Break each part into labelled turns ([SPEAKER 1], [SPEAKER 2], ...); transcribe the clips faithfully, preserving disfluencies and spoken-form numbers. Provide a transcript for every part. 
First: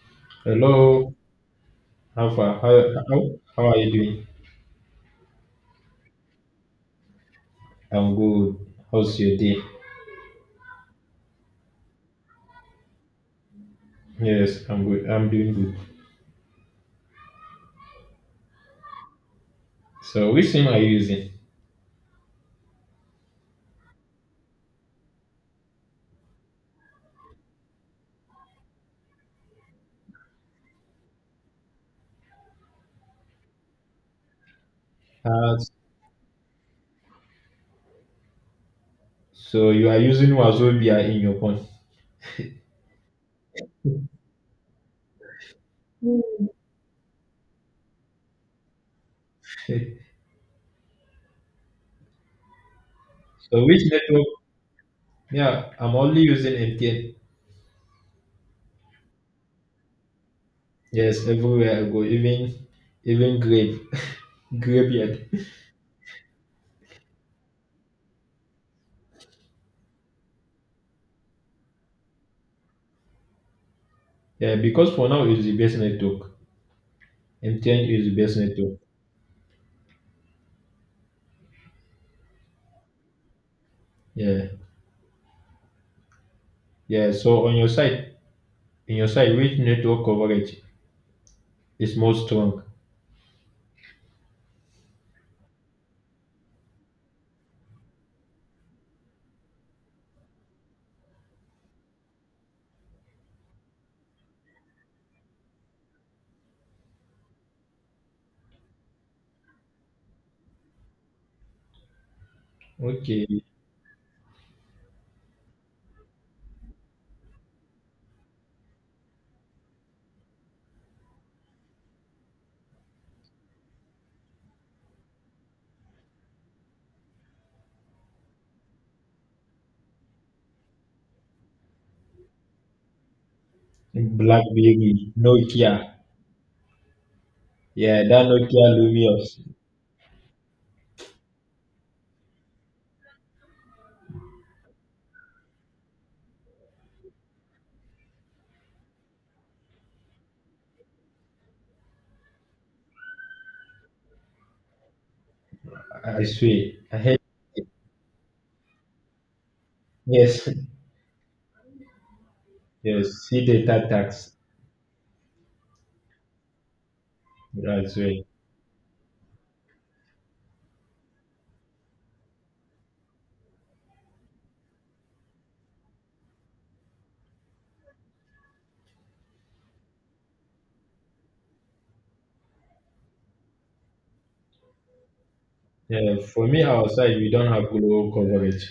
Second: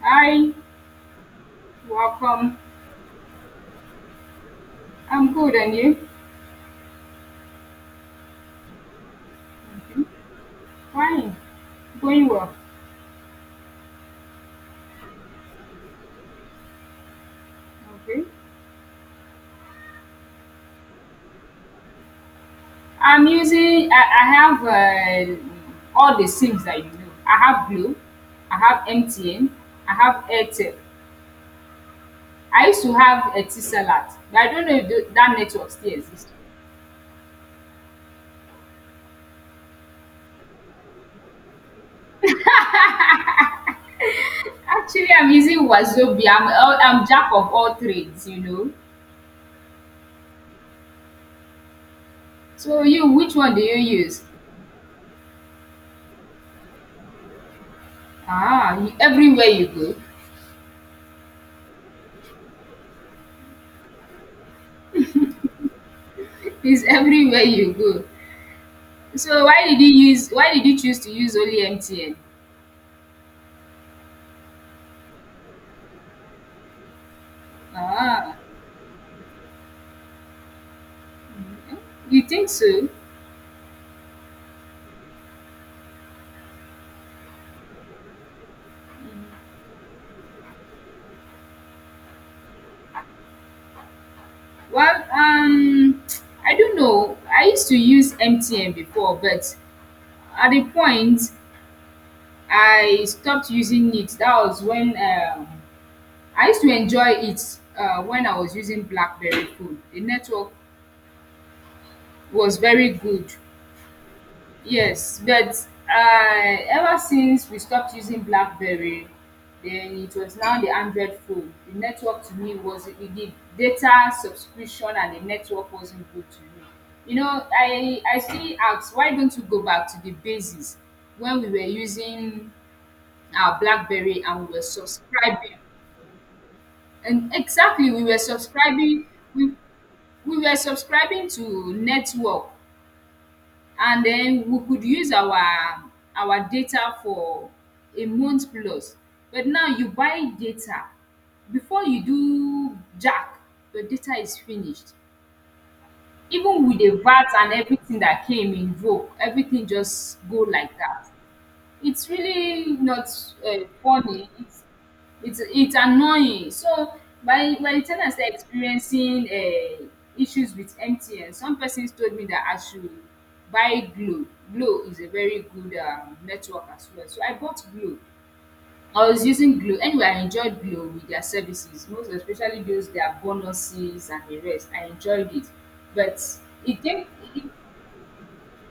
[SPEAKER 1] Hi,
[SPEAKER 2] Hello, how far?
[SPEAKER 1] welcome.
[SPEAKER 2] How, how, how are you doing?
[SPEAKER 1] I'm good, and you?
[SPEAKER 2] I'm good. How's your day?
[SPEAKER 1] Okay. Fine, going well.
[SPEAKER 2] Yes, I'm good. I'm doing good.
[SPEAKER 1] Okay.
[SPEAKER 2] So, which sim are you using?
[SPEAKER 1] I'm using. I, I have uh, all the sims that you know. I have Blue, I have M T N, I have Airtel. I used to have Etisalat, but I don't know if tho- that
[SPEAKER 2] Uh,
[SPEAKER 1] network still exists.
[SPEAKER 2] so you are using Wazobia in your phone.
[SPEAKER 1] Actually, I'm using Wazobi. I'm all, I'm jack of all trades, you know.
[SPEAKER 2] so
[SPEAKER 1] So you, which one do you
[SPEAKER 2] which
[SPEAKER 1] use?
[SPEAKER 2] network? Yeah, I'm only using M T N.
[SPEAKER 1] Ah, you, everywhere you go.
[SPEAKER 2] Yes, everywhere I go, even even grave, graveyard.
[SPEAKER 1] It's everywhere you go. So why did you use why did you choose to use only M T N?
[SPEAKER 2] Yeah, because for now it's the best network. M T N is the
[SPEAKER 1] Ah,
[SPEAKER 2] best network.
[SPEAKER 1] you think so?
[SPEAKER 2] Yeah, yeah. So on your side, in your side, which network coverage is more strong?
[SPEAKER 1] Well, um, I don't know. I used to use M T N before, but at the point I stopped using it. That was when um, I used to enjoy it uh, when I was using BlackBerry phone. The network was very good.
[SPEAKER 2] Okay.
[SPEAKER 1] Yes, but I ever since we stopped using BlackBerry, then it was now the Android phone. The network to me was the the data subscription and the network wasn't good to me. You know, I I still ask why don't you go back to the basis when we were using our BlackBerry and we were
[SPEAKER 2] BlackBerry,
[SPEAKER 1] subscribing.
[SPEAKER 2] Nokia.
[SPEAKER 1] And exactly,
[SPEAKER 2] Yeah,
[SPEAKER 1] we were
[SPEAKER 2] that Nokia
[SPEAKER 1] subscribing.
[SPEAKER 2] Lumios.
[SPEAKER 1] We we were subscribing to network, and then we could use our our data for a month plus. But now you buy data, before you do jack your data is finished,
[SPEAKER 2] I I
[SPEAKER 1] even
[SPEAKER 2] swear.
[SPEAKER 1] with the
[SPEAKER 2] I hate
[SPEAKER 1] VAT and
[SPEAKER 2] it.
[SPEAKER 1] everything that came in vogue, everything just go
[SPEAKER 2] Yes,
[SPEAKER 1] like that. It's really
[SPEAKER 2] yes.
[SPEAKER 1] not
[SPEAKER 2] See
[SPEAKER 1] uh,
[SPEAKER 2] data
[SPEAKER 1] funny.
[SPEAKER 2] tax.
[SPEAKER 1] It's, it's it's annoying. So by by the
[SPEAKER 2] I
[SPEAKER 1] time I
[SPEAKER 2] swear.
[SPEAKER 1] started experiencing uh, issues with M T N, some persons told me that I should buy Glo. Glo is a very good um, network as well. So I bought Glo. I was using Glo. Anyway, I enjoyed Glo with their services, most especially those their bonuses and the rest. I enjoyed it,
[SPEAKER 2] Yeah,
[SPEAKER 1] but
[SPEAKER 2] for me
[SPEAKER 1] it came.
[SPEAKER 2] outside we don't have global coverage.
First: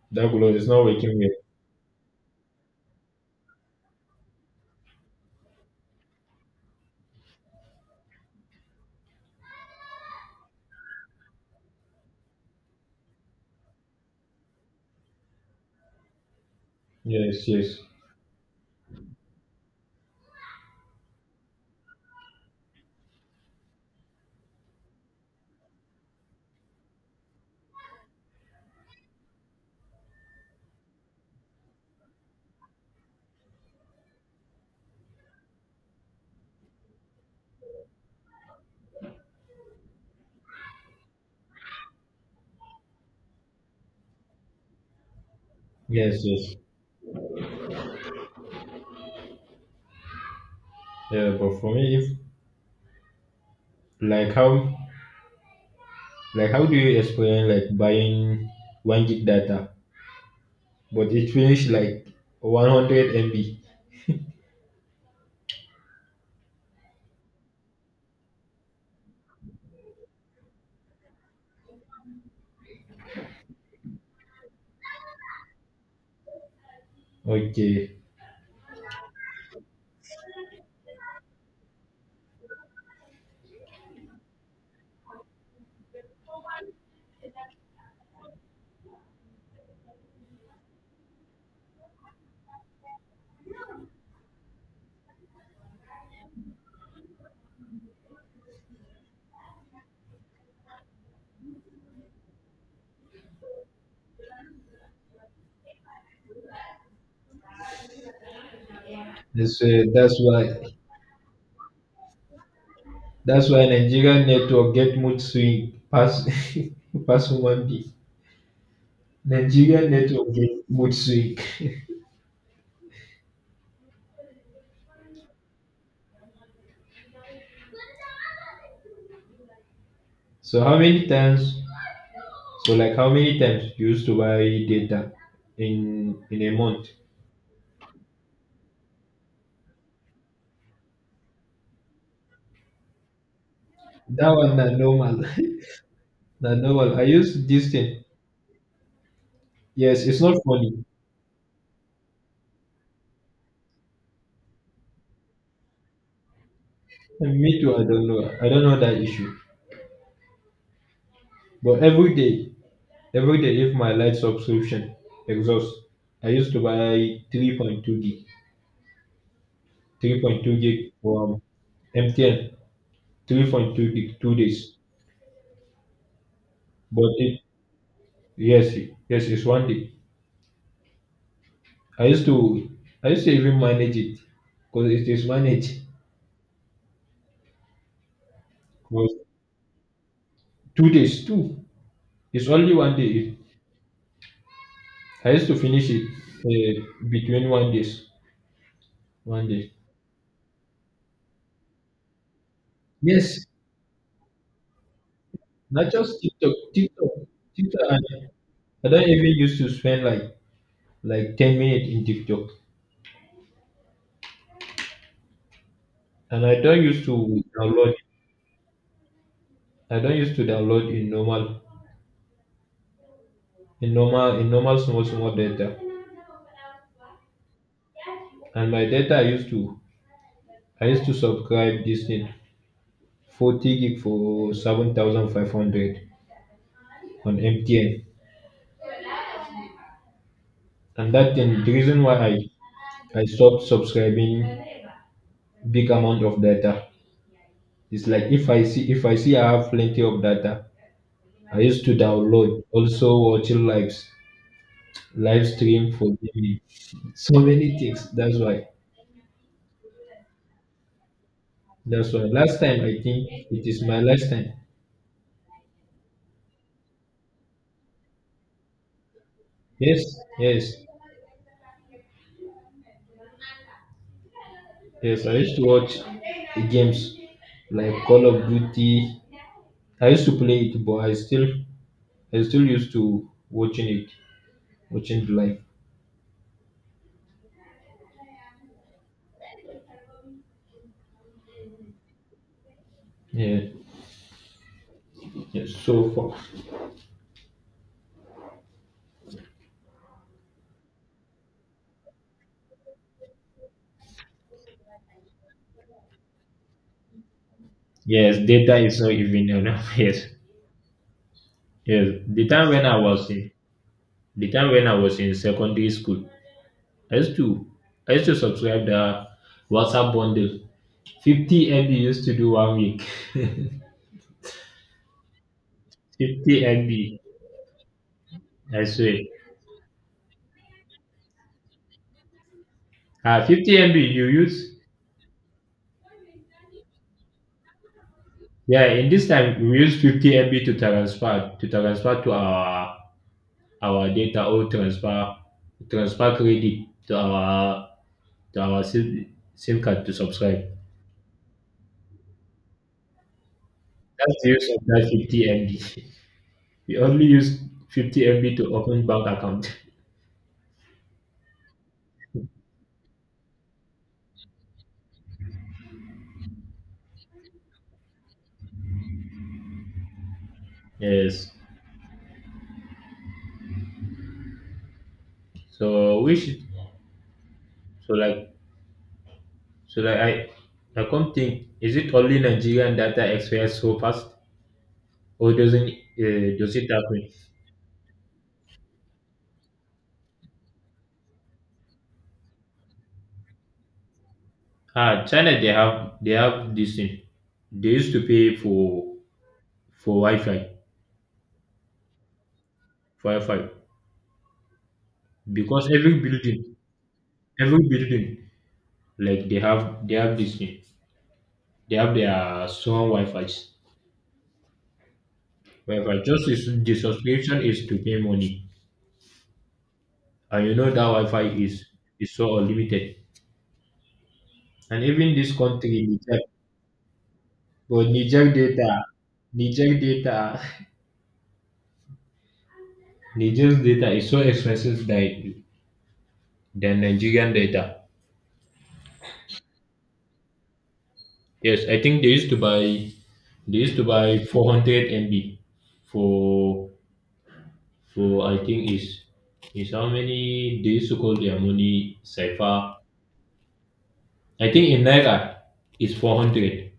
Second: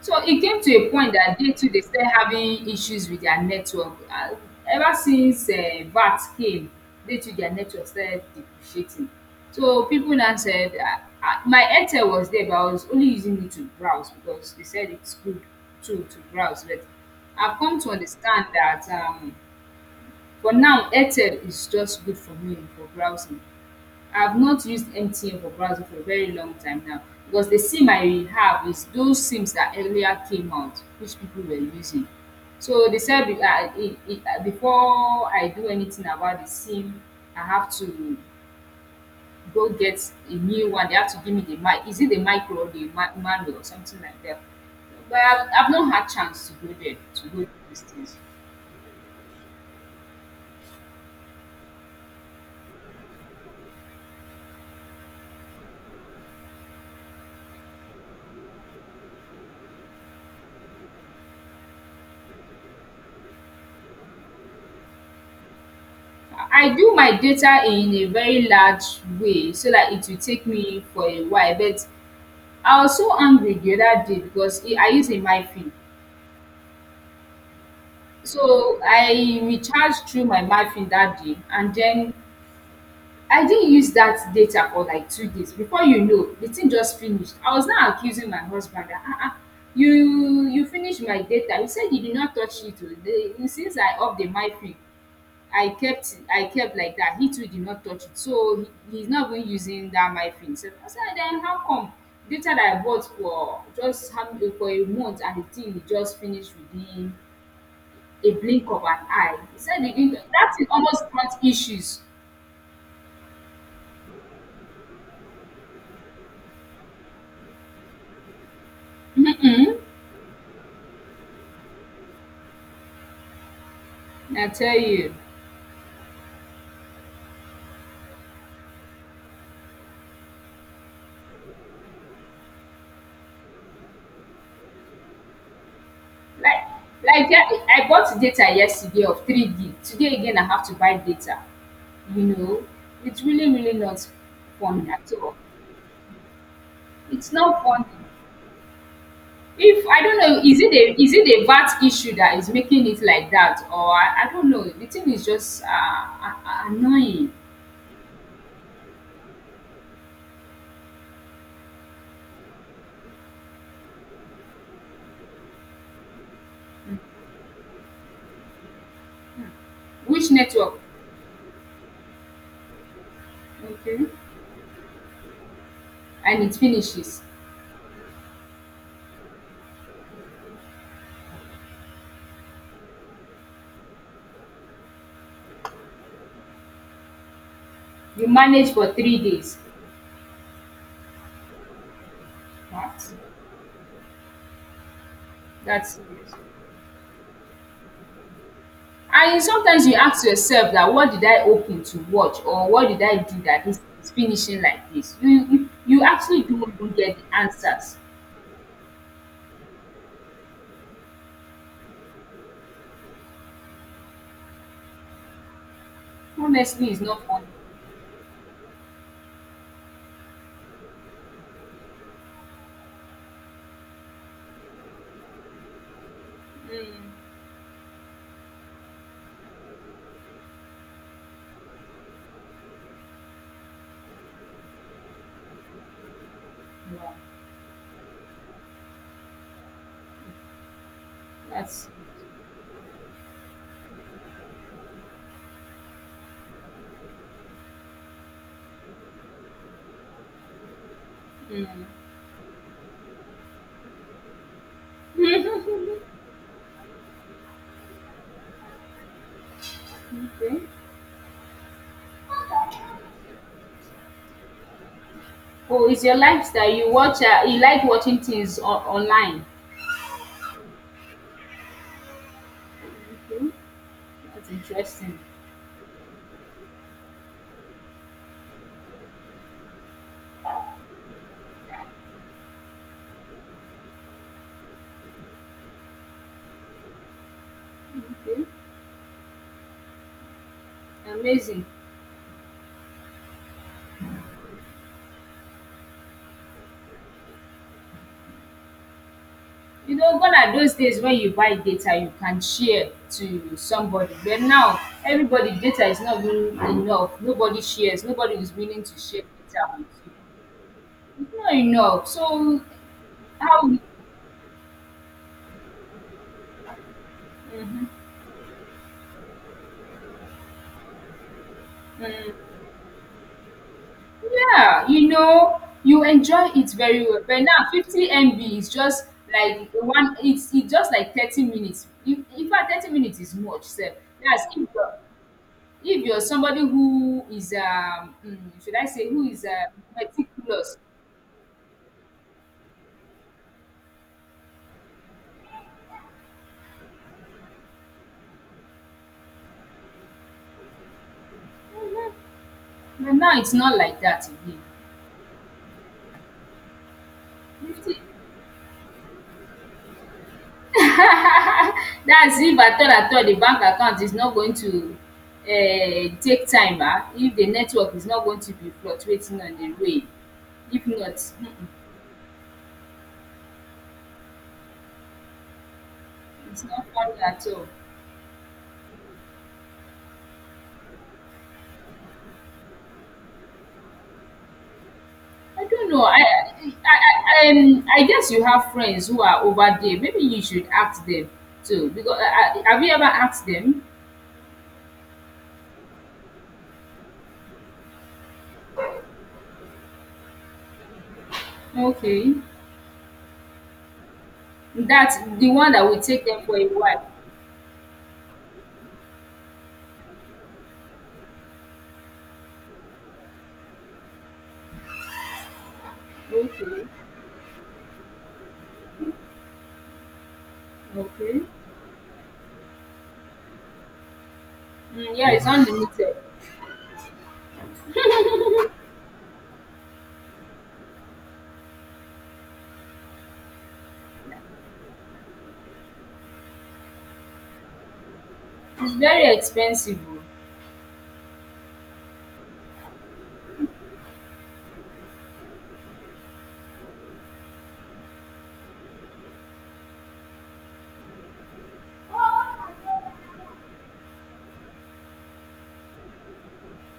[SPEAKER 1] So
[SPEAKER 2] That
[SPEAKER 1] it
[SPEAKER 2] global
[SPEAKER 1] came
[SPEAKER 2] is
[SPEAKER 1] to
[SPEAKER 2] not
[SPEAKER 1] a point
[SPEAKER 2] working well.
[SPEAKER 1] that they too they started having issues with their network. Uh, ever since uh, V A T came, they too their network started depreciating. So people now said, uh, uh, my Airtel was there, but I was only using it to browse because they said it's good too to browse. But
[SPEAKER 2] Yes,
[SPEAKER 1] I've
[SPEAKER 2] yes.
[SPEAKER 1] come to understand that um, for now, Airtel is just good for me for browsing. I've not used M T N for browser for a very long time now, because the SIM I have is those SIMs that earlier came out, which people were using. So they said be- I, it, it, uh, before I do anything about the SIM, I have to go get a new one. They have to give me the mic. Is it the micro or the ma- manual or something like that? But I've, I've not had
[SPEAKER 2] Yes,
[SPEAKER 1] chance
[SPEAKER 2] yes.
[SPEAKER 1] to go there to go do these things.
[SPEAKER 2] Yeah, but for me, if like how like how do you explain like buying one gig data but it finish like one hundred M B?
[SPEAKER 1] I do my data in a very large way so that it will take me for a while. But I was so angry the other day because I use a mifi.
[SPEAKER 2] Okay.
[SPEAKER 1] So I recharged through my mifi that day, and then I didn't use that data for like two days. Before you know, the thing just finished. I was now accusing my husband that ah ah you you finished my data. You said you did not touch it. Oh. The- Since I off the mifi, I kept I kept like that. He too did not touch it. So he, he's not even using that my thing. So I said, then how come data that I bought for just having for a month and the thing it just finished within a blink of an eye? He
[SPEAKER 2] That's
[SPEAKER 1] said
[SPEAKER 2] uh,
[SPEAKER 1] he
[SPEAKER 2] that's
[SPEAKER 1] didn't,
[SPEAKER 2] why
[SPEAKER 1] that thing almost brought issues.
[SPEAKER 2] That's why Nigerian network get mood swing pass pass human being.
[SPEAKER 1] Mm-mm,
[SPEAKER 2] Nigerian network get mood swing.
[SPEAKER 1] I tell you.
[SPEAKER 2] So how many times? So like how many times you used to buy data in in a
[SPEAKER 1] Like
[SPEAKER 2] month?
[SPEAKER 1] like yeah, I I bought data yesterday of three gig. Today again I have to buy data. You know, it's really, really not
[SPEAKER 2] That one na
[SPEAKER 1] fun at
[SPEAKER 2] normal.
[SPEAKER 1] all.
[SPEAKER 2] Na normal. I
[SPEAKER 1] It's
[SPEAKER 2] use
[SPEAKER 1] not
[SPEAKER 2] this
[SPEAKER 1] fun.
[SPEAKER 2] thing.
[SPEAKER 1] If I
[SPEAKER 2] Yes,
[SPEAKER 1] don't
[SPEAKER 2] it's not
[SPEAKER 1] know, is it
[SPEAKER 2] funny.
[SPEAKER 1] a is it a V A T issue that is making it like that, or I, I don't know. The thing is just uh, a- a- annoying.
[SPEAKER 2] And me too. I don't know. I don't know that issue. But every day, every day, if my light subscription exhausts, I used to buy three point two gig.
[SPEAKER 1] Which
[SPEAKER 2] three point two
[SPEAKER 1] network?
[SPEAKER 2] gig from M T N, three point two
[SPEAKER 1] Okay,
[SPEAKER 2] gig, two days.
[SPEAKER 1] and it
[SPEAKER 2] But
[SPEAKER 1] finishes.
[SPEAKER 2] it, yes, yes, it's one day. I used to, I used to even manage it because it managed. Is managed.
[SPEAKER 1] You manage for
[SPEAKER 2] 'Cause
[SPEAKER 1] three days.
[SPEAKER 2] two days, two. It's only one
[SPEAKER 1] What?
[SPEAKER 2] day. I used to finish
[SPEAKER 1] That's
[SPEAKER 2] it
[SPEAKER 1] serious.
[SPEAKER 2] uh, between one days,
[SPEAKER 1] And
[SPEAKER 2] one day.
[SPEAKER 1] sometimes you ask yourself that what did I open to watch or what did I do
[SPEAKER 2] Yes,
[SPEAKER 1] that this is finishing like this? You you,
[SPEAKER 2] not
[SPEAKER 1] you
[SPEAKER 2] just
[SPEAKER 1] actually
[SPEAKER 2] TikTok,
[SPEAKER 1] don't even
[SPEAKER 2] TikTok,
[SPEAKER 1] get the
[SPEAKER 2] TikTok.
[SPEAKER 1] answers.
[SPEAKER 2] And I don't even used to spend like like ten minutes in TikTok, and I don't
[SPEAKER 1] Honestly, it's
[SPEAKER 2] used
[SPEAKER 1] not
[SPEAKER 2] to
[SPEAKER 1] fun.
[SPEAKER 2] download. I don't used to download in normal in normal in normal small small data.
[SPEAKER 1] Mm.
[SPEAKER 2] And my data I used to I used to subscribe this thing forty gig for seven thousand five hundred
[SPEAKER 1] Yeah,
[SPEAKER 2] on M T N. And that thing the
[SPEAKER 1] that's.
[SPEAKER 2] reason why I I stopped subscribing big amount of data. It's like if I see if I see I have plenty of data, I
[SPEAKER 1] Mm.
[SPEAKER 2] used to download also watching lives live stream for gaming. So many things. That's why.
[SPEAKER 1] Okay.
[SPEAKER 2] That's why. Last time I think it is my last time.
[SPEAKER 1] Oh, it's your lifestyle. You watch, uh, you like watching things on, online.
[SPEAKER 2] Yes, yes,
[SPEAKER 1] Okay, that's interesting.
[SPEAKER 2] yes. I used to watch games like Call of Duty. I used to play it, but I still, I still used to watching it, watching it live.
[SPEAKER 1] Okay, amazing.
[SPEAKER 2] Yeah, yes. So far,
[SPEAKER 1] You know, gone are those days when you buy data, you can share to somebody. But now, everybody data is not even enough. Nobody shares. Nobody
[SPEAKER 2] yes,
[SPEAKER 1] is
[SPEAKER 2] data
[SPEAKER 1] willing
[SPEAKER 2] is
[SPEAKER 1] to
[SPEAKER 2] not
[SPEAKER 1] share
[SPEAKER 2] even
[SPEAKER 1] data with
[SPEAKER 2] enough.
[SPEAKER 1] you.
[SPEAKER 2] Yes,
[SPEAKER 1] It's not enough.
[SPEAKER 2] yes. The
[SPEAKER 1] So,
[SPEAKER 2] time when I was in,
[SPEAKER 1] how?
[SPEAKER 2] the time when I was in secondary school, I used to, I used to subscribe the WhatsApp bundle. fifty M B used to do one week. 50
[SPEAKER 1] Yeah, you know, you enjoy it very
[SPEAKER 2] MB,
[SPEAKER 1] well. But now fifty M B is
[SPEAKER 2] I
[SPEAKER 1] just
[SPEAKER 2] swear.
[SPEAKER 1] like one, it's it's just like thirty minutes. If in fact thirty minutes is
[SPEAKER 2] Uh,
[SPEAKER 1] much
[SPEAKER 2] 50
[SPEAKER 1] sef.
[SPEAKER 2] MB you
[SPEAKER 1] That's if
[SPEAKER 2] use?
[SPEAKER 1] you're if you're somebody who is um mm, should
[SPEAKER 2] Yeah,
[SPEAKER 1] I say,
[SPEAKER 2] in
[SPEAKER 1] who
[SPEAKER 2] this
[SPEAKER 1] is
[SPEAKER 2] time
[SPEAKER 1] uh,
[SPEAKER 2] we use fifty M B
[SPEAKER 1] meticulous.
[SPEAKER 2] to transfer to transfer to our our data or transfer transfer credit to our to our SIM, SIM card to subscribe.
[SPEAKER 1] Mhm. But now it's not like that
[SPEAKER 2] That's the
[SPEAKER 1] again.
[SPEAKER 2] use of that fifty M B. We only use
[SPEAKER 1] fifty.
[SPEAKER 2] fifty M B to open bank account.
[SPEAKER 1] That's if at all, at all the bank account is not going to um take time. Ah, if the network is not going to be fluctuating on the way. If not,
[SPEAKER 2] Yes.
[SPEAKER 1] hmm.
[SPEAKER 2] So we should
[SPEAKER 1] It's not funny at all.
[SPEAKER 2] so like So like I, I come think, is it only Nigerian that are expire so fast, or
[SPEAKER 1] I
[SPEAKER 2] doesn't
[SPEAKER 1] don't know. I
[SPEAKER 2] uh, does it happen?
[SPEAKER 1] I I, um, I guess you have friends who are over there. Maybe you should ask them too. Because I, I, have you ever asked them?
[SPEAKER 2] Ah, China they have they have this thing. They used to pay for for Wi-Fi,
[SPEAKER 1] Okay.
[SPEAKER 2] for Wi-Fi
[SPEAKER 1] That's the one that
[SPEAKER 2] because
[SPEAKER 1] will
[SPEAKER 2] every
[SPEAKER 1] take them for
[SPEAKER 2] building,
[SPEAKER 1] a while.
[SPEAKER 2] every building, like they have they have this thing. They have their strong Wi-Fi's. Wi-Fi just is
[SPEAKER 1] Okay.
[SPEAKER 2] the subscription is to pay money, and you know that Wi-Fi
[SPEAKER 1] Okay.
[SPEAKER 2] is is so unlimited. And
[SPEAKER 1] Mm, yeah,
[SPEAKER 2] even
[SPEAKER 1] it's
[SPEAKER 2] this
[SPEAKER 1] unlimited.
[SPEAKER 2] country. But Niger data, Niger data, Niger's data is so expensive than than Nigerian data.
[SPEAKER 1] It's very expensive. Oh.
[SPEAKER 2] Yes, I think they used to buy they used to buy four hundred M B for for I think is is how many they used to call their money cipher. I think in naira is four hundred.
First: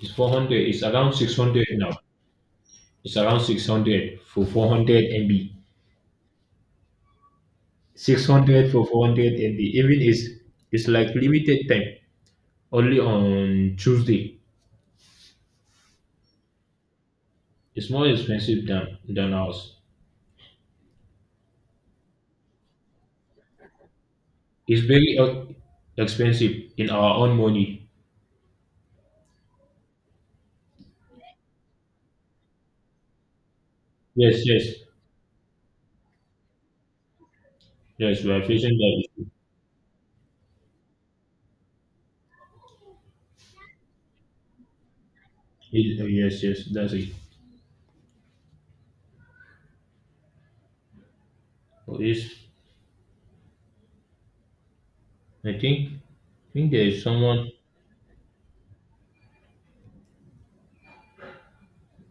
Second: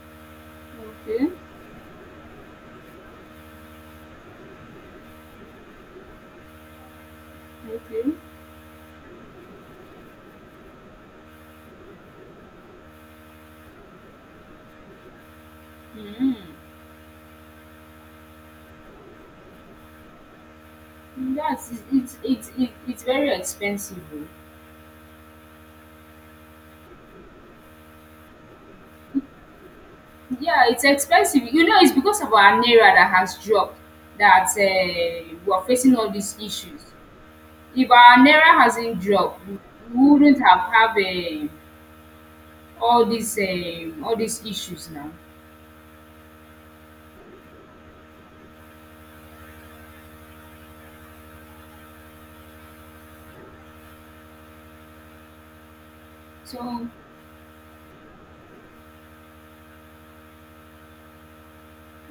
[SPEAKER 2] It's four hundred. It's around
[SPEAKER 1] Okay.
[SPEAKER 2] six hundred now. It's around six hundred for four hundred M B.
[SPEAKER 1] Okay.
[SPEAKER 2] six hundred for four hundred M B. Even is it's like limited time, only on Tuesday.
[SPEAKER 1] Mm.
[SPEAKER 2] It's more expensive than than ours.
[SPEAKER 1] That's it's it's it, it's very expensive. Oh.
[SPEAKER 2] It's very uh, expensive in our own money.
[SPEAKER 1] Yeah, it's expensive. You know, it's because of our naira that has dropped,
[SPEAKER 2] Yes,
[SPEAKER 1] that
[SPEAKER 2] yes,
[SPEAKER 1] um we are facing all these issues. If our
[SPEAKER 2] yes. We are
[SPEAKER 1] naira
[SPEAKER 2] facing
[SPEAKER 1] hasn't
[SPEAKER 2] that issue.
[SPEAKER 1] dropped, we wouldn't have have um all these um all these issues now.
[SPEAKER 2] It- uh, yes, yes. That's it. For this, I think I think there
[SPEAKER 1] So
[SPEAKER 2] is someone.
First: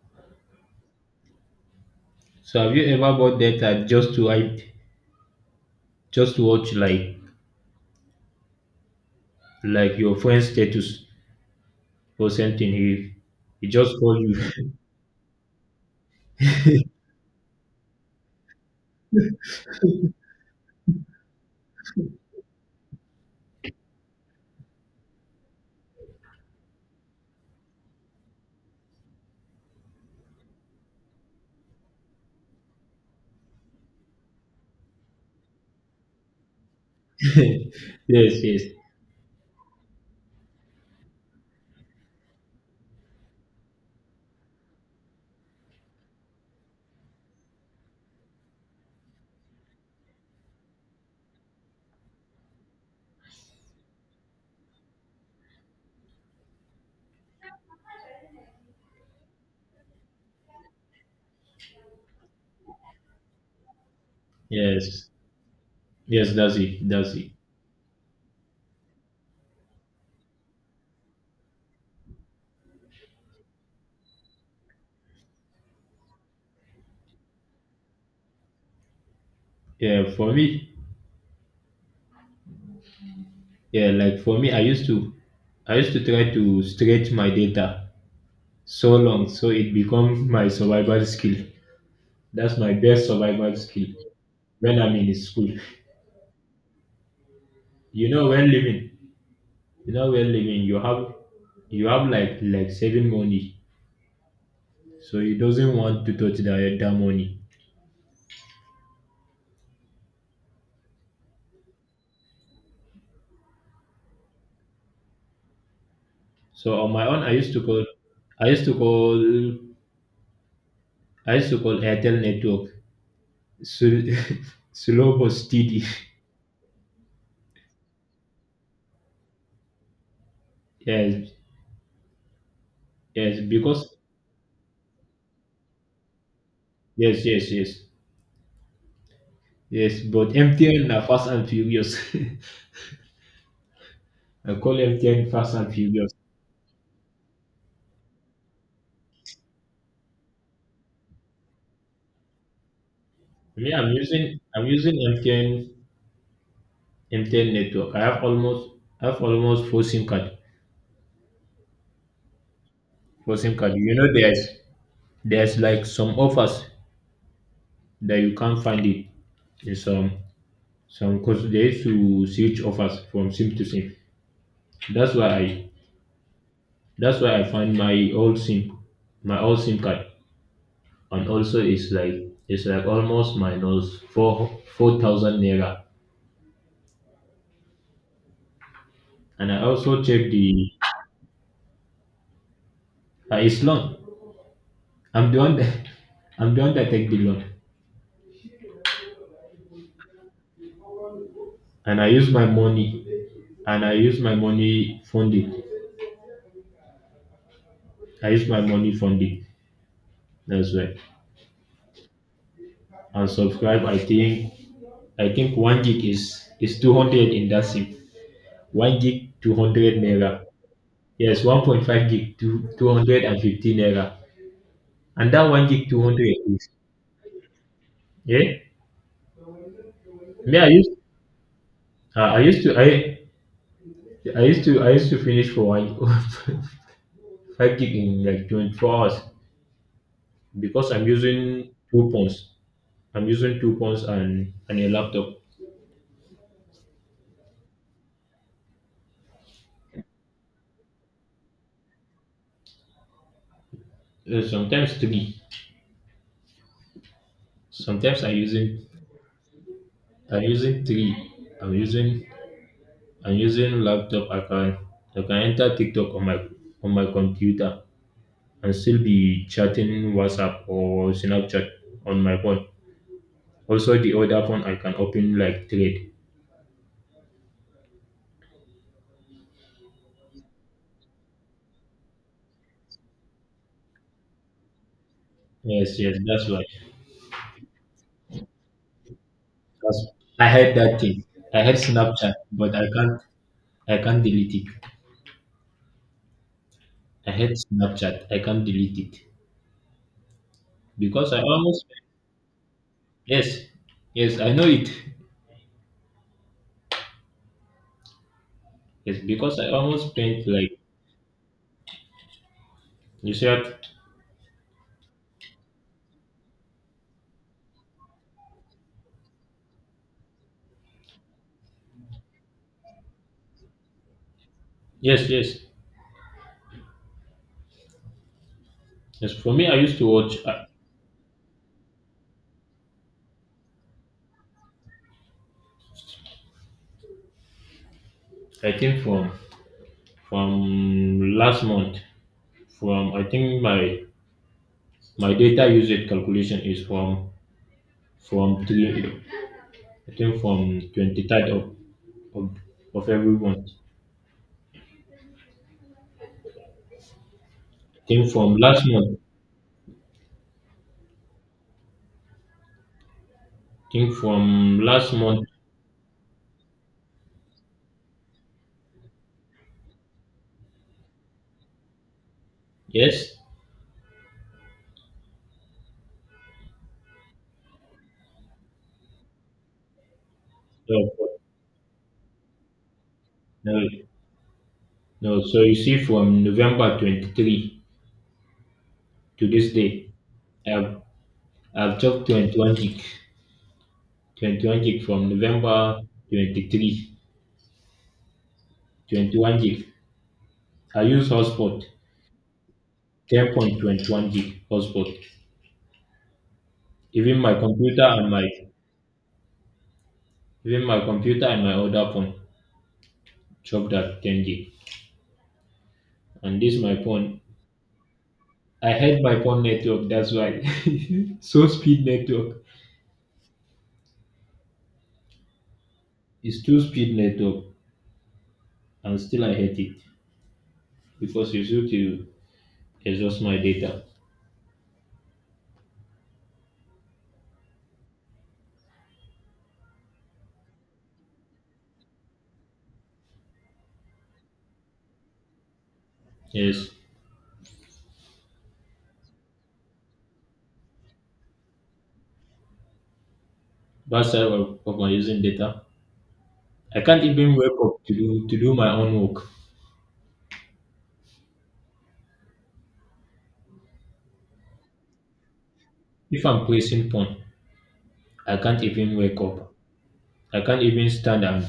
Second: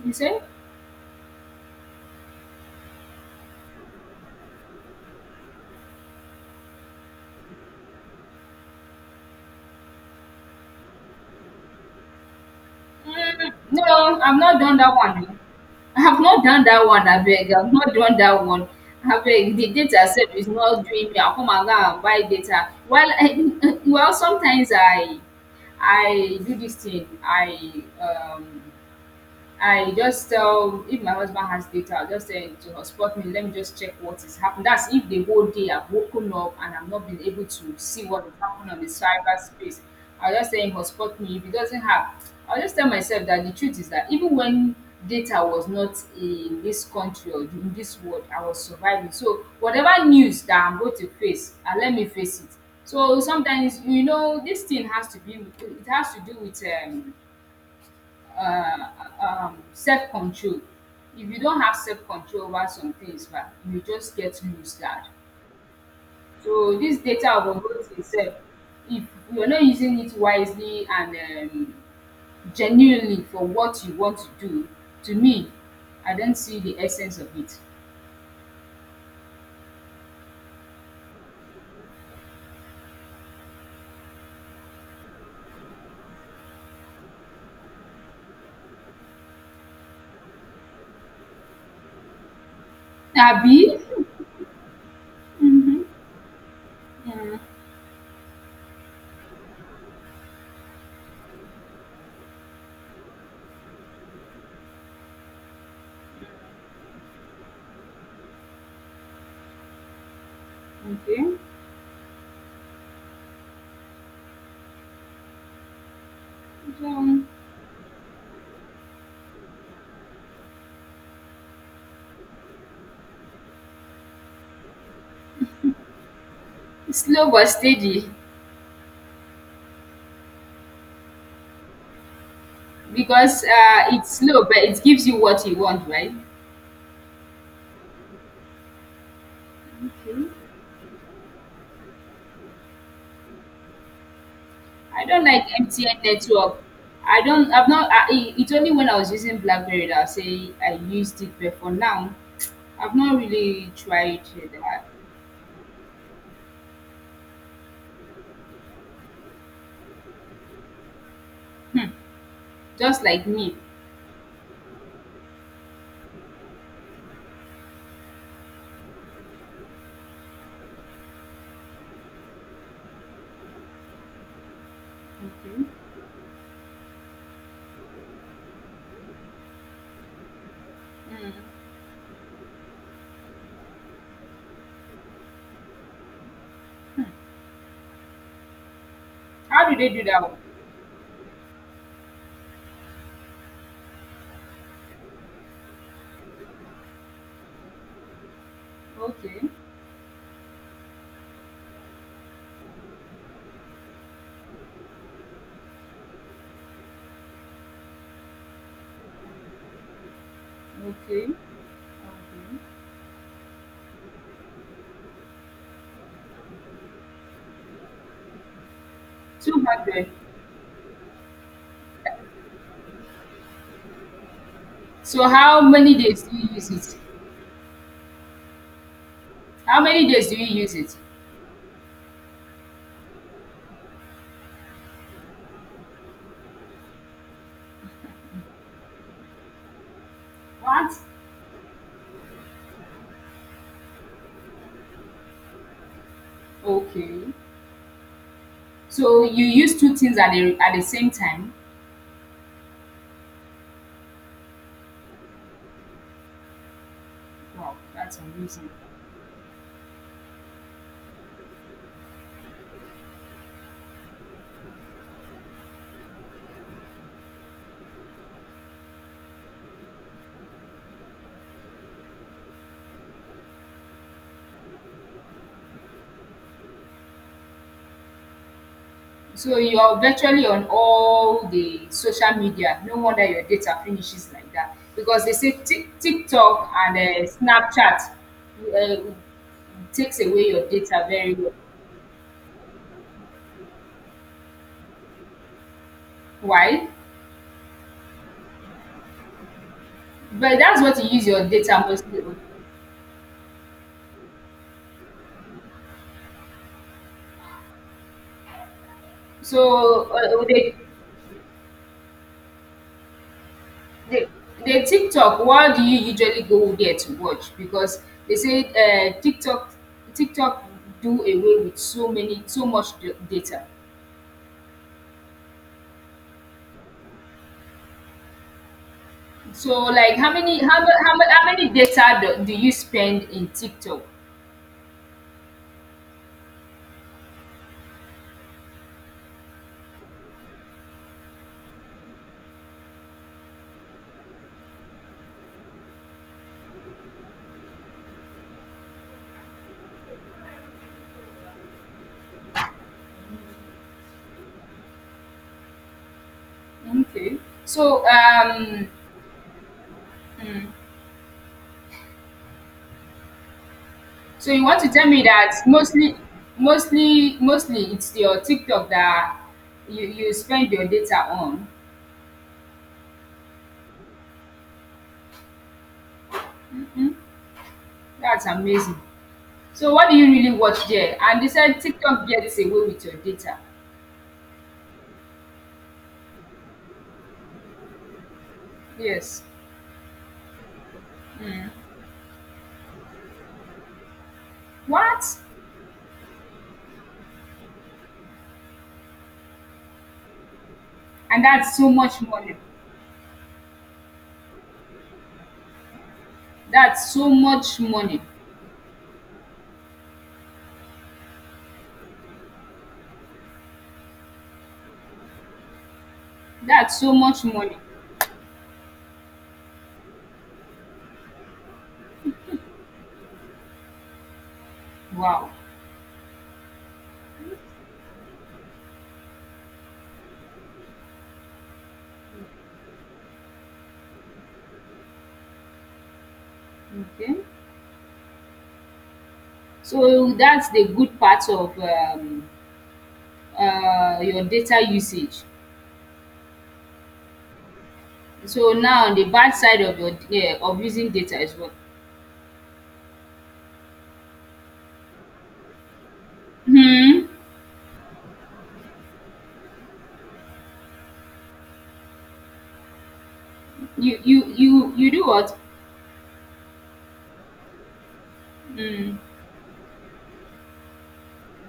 [SPEAKER 1] you say?
[SPEAKER 2] So have you ever bought data just to I just to watch like like your friend's status or something? He
[SPEAKER 1] Mm,
[SPEAKER 2] he just
[SPEAKER 1] no,
[SPEAKER 2] called
[SPEAKER 1] I've not
[SPEAKER 2] you.
[SPEAKER 1] done that one. Oh. I've not done that one, I beg, I've not done that one. I beg. The data set is not doing me. I'll come and go and buy data. Well, well, sometimes I I do this thing. I um I just tell, if my husband has data, I'll just tell him to hotspot me. Let me just check what is happening. That's if the whole day I've woken up and I've not been able to see what
[SPEAKER 2] Yes,
[SPEAKER 1] is
[SPEAKER 2] yes,
[SPEAKER 1] happening on the cyberspace. I'll just tell him hotspot me. If he doesn't have, I'll just tell myself that the truth is that even when data was not in this country or in this world, I was surviving. So whatever news that I'm going to face, and let me face it. So sometimes you know this thing has to be, it has to do with um uh, um, self control. If you don't have self control over some things, bah, you just get loose guard.
[SPEAKER 2] yes, yes. That's
[SPEAKER 1] So
[SPEAKER 2] it.
[SPEAKER 1] this
[SPEAKER 2] That's it.
[SPEAKER 1] data overload itself, if you're not using it wisely and um, genuinely for what you want to do, to me, I don't see the essence of it.
[SPEAKER 2] Yeah, for me, Yeah, like for me, I used to, I used to try to stretch my data so long so it becomes my survival skill. That's my best survival
[SPEAKER 1] Abi,
[SPEAKER 2] skill when I'm in school.
[SPEAKER 1] mm,
[SPEAKER 2] You know, when living, you know, when living, you have, you have like like saving money, so you doesn't want to touch that that money.
[SPEAKER 1] okay,
[SPEAKER 2] So on my own,
[SPEAKER 1] so
[SPEAKER 2] I used to call, I used to call, I used to call Airtel network. So, Slow but steady.
[SPEAKER 1] slow but steady,
[SPEAKER 2] Yes, yes,
[SPEAKER 1] because uh,
[SPEAKER 2] because
[SPEAKER 1] it's slow, but it gives you what you want, right?
[SPEAKER 2] yes, yes, yes. Yes,
[SPEAKER 1] Okay.
[SPEAKER 2] but M T N are fast and furious. I call
[SPEAKER 1] I don't
[SPEAKER 2] M T N
[SPEAKER 1] like
[SPEAKER 2] fast and
[SPEAKER 1] M T N
[SPEAKER 2] furious.
[SPEAKER 1] network. I don't. I've not. I, it- it's only when I was using BlackBerry that I say I used it, but for now, I've not
[SPEAKER 2] Me,
[SPEAKER 1] really
[SPEAKER 2] I'm
[SPEAKER 1] tried
[SPEAKER 2] using I'm
[SPEAKER 1] that.
[SPEAKER 2] using M T N M T N network. I have almost I have almost four SIM card.
[SPEAKER 1] Hmm. Just like
[SPEAKER 2] Four
[SPEAKER 1] me.
[SPEAKER 2] SIM card. You know there's there's like some offers that you can't find it in some some because they used to switch offers from SIM to SIM. That's why
[SPEAKER 1] Okay.
[SPEAKER 2] I that's why I find my old SIM my old SIM card. And
[SPEAKER 1] Mm.
[SPEAKER 2] also it's like it's like almost minus four four thousand naira. And I
[SPEAKER 1] How do they
[SPEAKER 2] also
[SPEAKER 1] do that
[SPEAKER 2] check
[SPEAKER 1] one?
[SPEAKER 2] the uh, it's loan. I'm the one that I'm the one that take the loan,
[SPEAKER 1] Okay.
[SPEAKER 2] and I use my money, and I use my money fund it. I use my money fund it. That's why.
[SPEAKER 1] Okay. Okay.
[SPEAKER 2] And subscribe. I think I think one gig is is two hundred in that sim. One gig two
[SPEAKER 1] Two
[SPEAKER 2] hundred
[SPEAKER 1] hundred.
[SPEAKER 2] naira. Yes, one point five gig two two hundred and fifty naira.
[SPEAKER 1] So
[SPEAKER 2] And that
[SPEAKER 1] how
[SPEAKER 2] one gig
[SPEAKER 1] many
[SPEAKER 2] two
[SPEAKER 1] days
[SPEAKER 2] hundred
[SPEAKER 1] do you
[SPEAKER 2] is,
[SPEAKER 1] use it?
[SPEAKER 2] yeah.
[SPEAKER 1] How many days do you
[SPEAKER 2] Me I
[SPEAKER 1] use
[SPEAKER 2] used
[SPEAKER 1] it?
[SPEAKER 2] uh, I used to I I used to I used to finish for one five gig in like twenty-four hours because
[SPEAKER 1] What?
[SPEAKER 2] I'm using two phones. I'm using two phones and, and a laptop.
[SPEAKER 1] Okay. So you use two things at the at the same time?
[SPEAKER 2] Uh, Sometimes three.
[SPEAKER 1] Wow, that's
[SPEAKER 2] Sometimes I'm
[SPEAKER 1] amazing.
[SPEAKER 2] using I'm using three. I'm using I'm using laptop. I can I can enter TikTok on my on my computer and still be chatting WhatsApp or Snapchat on my phone. Also the other phone I can open like trade.
[SPEAKER 1] So you're virtually on all the social media. No wonder your data finishes like that. Because they say
[SPEAKER 2] Yes,
[SPEAKER 1] Tik
[SPEAKER 2] yes, that's why.
[SPEAKER 1] TikTok and uh, Snapchat uh,
[SPEAKER 2] That's,
[SPEAKER 1] takes
[SPEAKER 2] I
[SPEAKER 1] away your
[SPEAKER 2] had that
[SPEAKER 1] data
[SPEAKER 2] thing.
[SPEAKER 1] very well.
[SPEAKER 2] I had Snapchat, but I can't I can't delete it.
[SPEAKER 1] Why?
[SPEAKER 2] I hate Snapchat. I can't delete it
[SPEAKER 1] But that's what you use
[SPEAKER 2] because I
[SPEAKER 1] your data
[SPEAKER 2] almost,
[SPEAKER 1] mostly on.
[SPEAKER 2] yes, yes, I know it. Yes, because I almost
[SPEAKER 1] So uh,
[SPEAKER 2] spent
[SPEAKER 1] the,
[SPEAKER 2] like you said.
[SPEAKER 1] the, the TikTok, what do you usually go there to watch? Because they say uh, TikTok TikTok do away with so many, so much d- data.
[SPEAKER 2] Yes, yes, yes. For me, I
[SPEAKER 1] So
[SPEAKER 2] used to
[SPEAKER 1] like how
[SPEAKER 2] watch.
[SPEAKER 1] many
[SPEAKER 2] uh,
[SPEAKER 1] how mu- how, mu- how many data do, do you spend in TikTok?
[SPEAKER 2] I think from from last month. From I think my my data usage calculation is from from three. I think from twenty third of, of of every month.
[SPEAKER 1] Okay.
[SPEAKER 2] I
[SPEAKER 1] So
[SPEAKER 2] think from last
[SPEAKER 1] um
[SPEAKER 2] month.
[SPEAKER 1] mm,
[SPEAKER 2] I think
[SPEAKER 1] so you
[SPEAKER 2] from
[SPEAKER 1] want to tell
[SPEAKER 2] last
[SPEAKER 1] me
[SPEAKER 2] month.
[SPEAKER 1] that mostly mostly mostly it's your TikTok that you, you spend your data on.
[SPEAKER 2] Yes.
[SPEAKER 1] Mhm. That's amazing. So what do you really watch there?
[SPEAKER 2] So,
[SPEAKER 1] And they said TikTok gets away with your data.
[SPEAKER 2] uh, No, So you see, from November twenty three
[SPEAKER 1] Yes.
[SPEAKER 2] to this day, I've
[SPEAKER 1] Mm.
[SPEAKER 2] I've took twenty-one gig, twenty-one gig, from
[SPEAKER 1] What?
[SPEAKER 2] November twenty three, twenty one gig. I use
[SPEAKER 1] And that's
[SPEAKER 2] hotspot,
[SPEAKER 1] so much money.
[SPEAKER 2] ten point two one gig hotspot.
[SPEAKER 1] That's so
[SPEAKER 2] Even my
[SPEAKER 1] much
[SPEAKER 2] computer
[SPEAKER 1] money.
[SPEAKER 2] and my Even my computer and my other phone chop that ten gig. And this
[SPEAKER 1] That's
[SPEAKER 2] my
[SPEAKER 1] so
[SPEAKER 2] phone.
[SPEAKER 1] much money.
[SPEAKER 2] I hate my phone network. That's why. So speed network.
[SPEAKER 1] Wow.
[SPEAKER 2] It's two speed network, and still I hate it because it's used to exhaust my data.
[SPEAKER 1] Okay. So that's the good part of um, uh, your data usage.
[SPEAKER 2] Yes,
[SPEAKER 1] So now the bad side of your, yeah, of using data as well.
[SPEAKER 2] that's side of, of my using data. I can't
[SPEAKER 1] Hmm.
[SPEAKER 2] even wake up to do to do my own work.
[SPEAKER 1] You you you you do what?
[SPEAKER 2] If I'm placing phone, I can't even
[SPEAKER 1] Hmm.
[SPEAKER 2] wake up. I can't even stand and,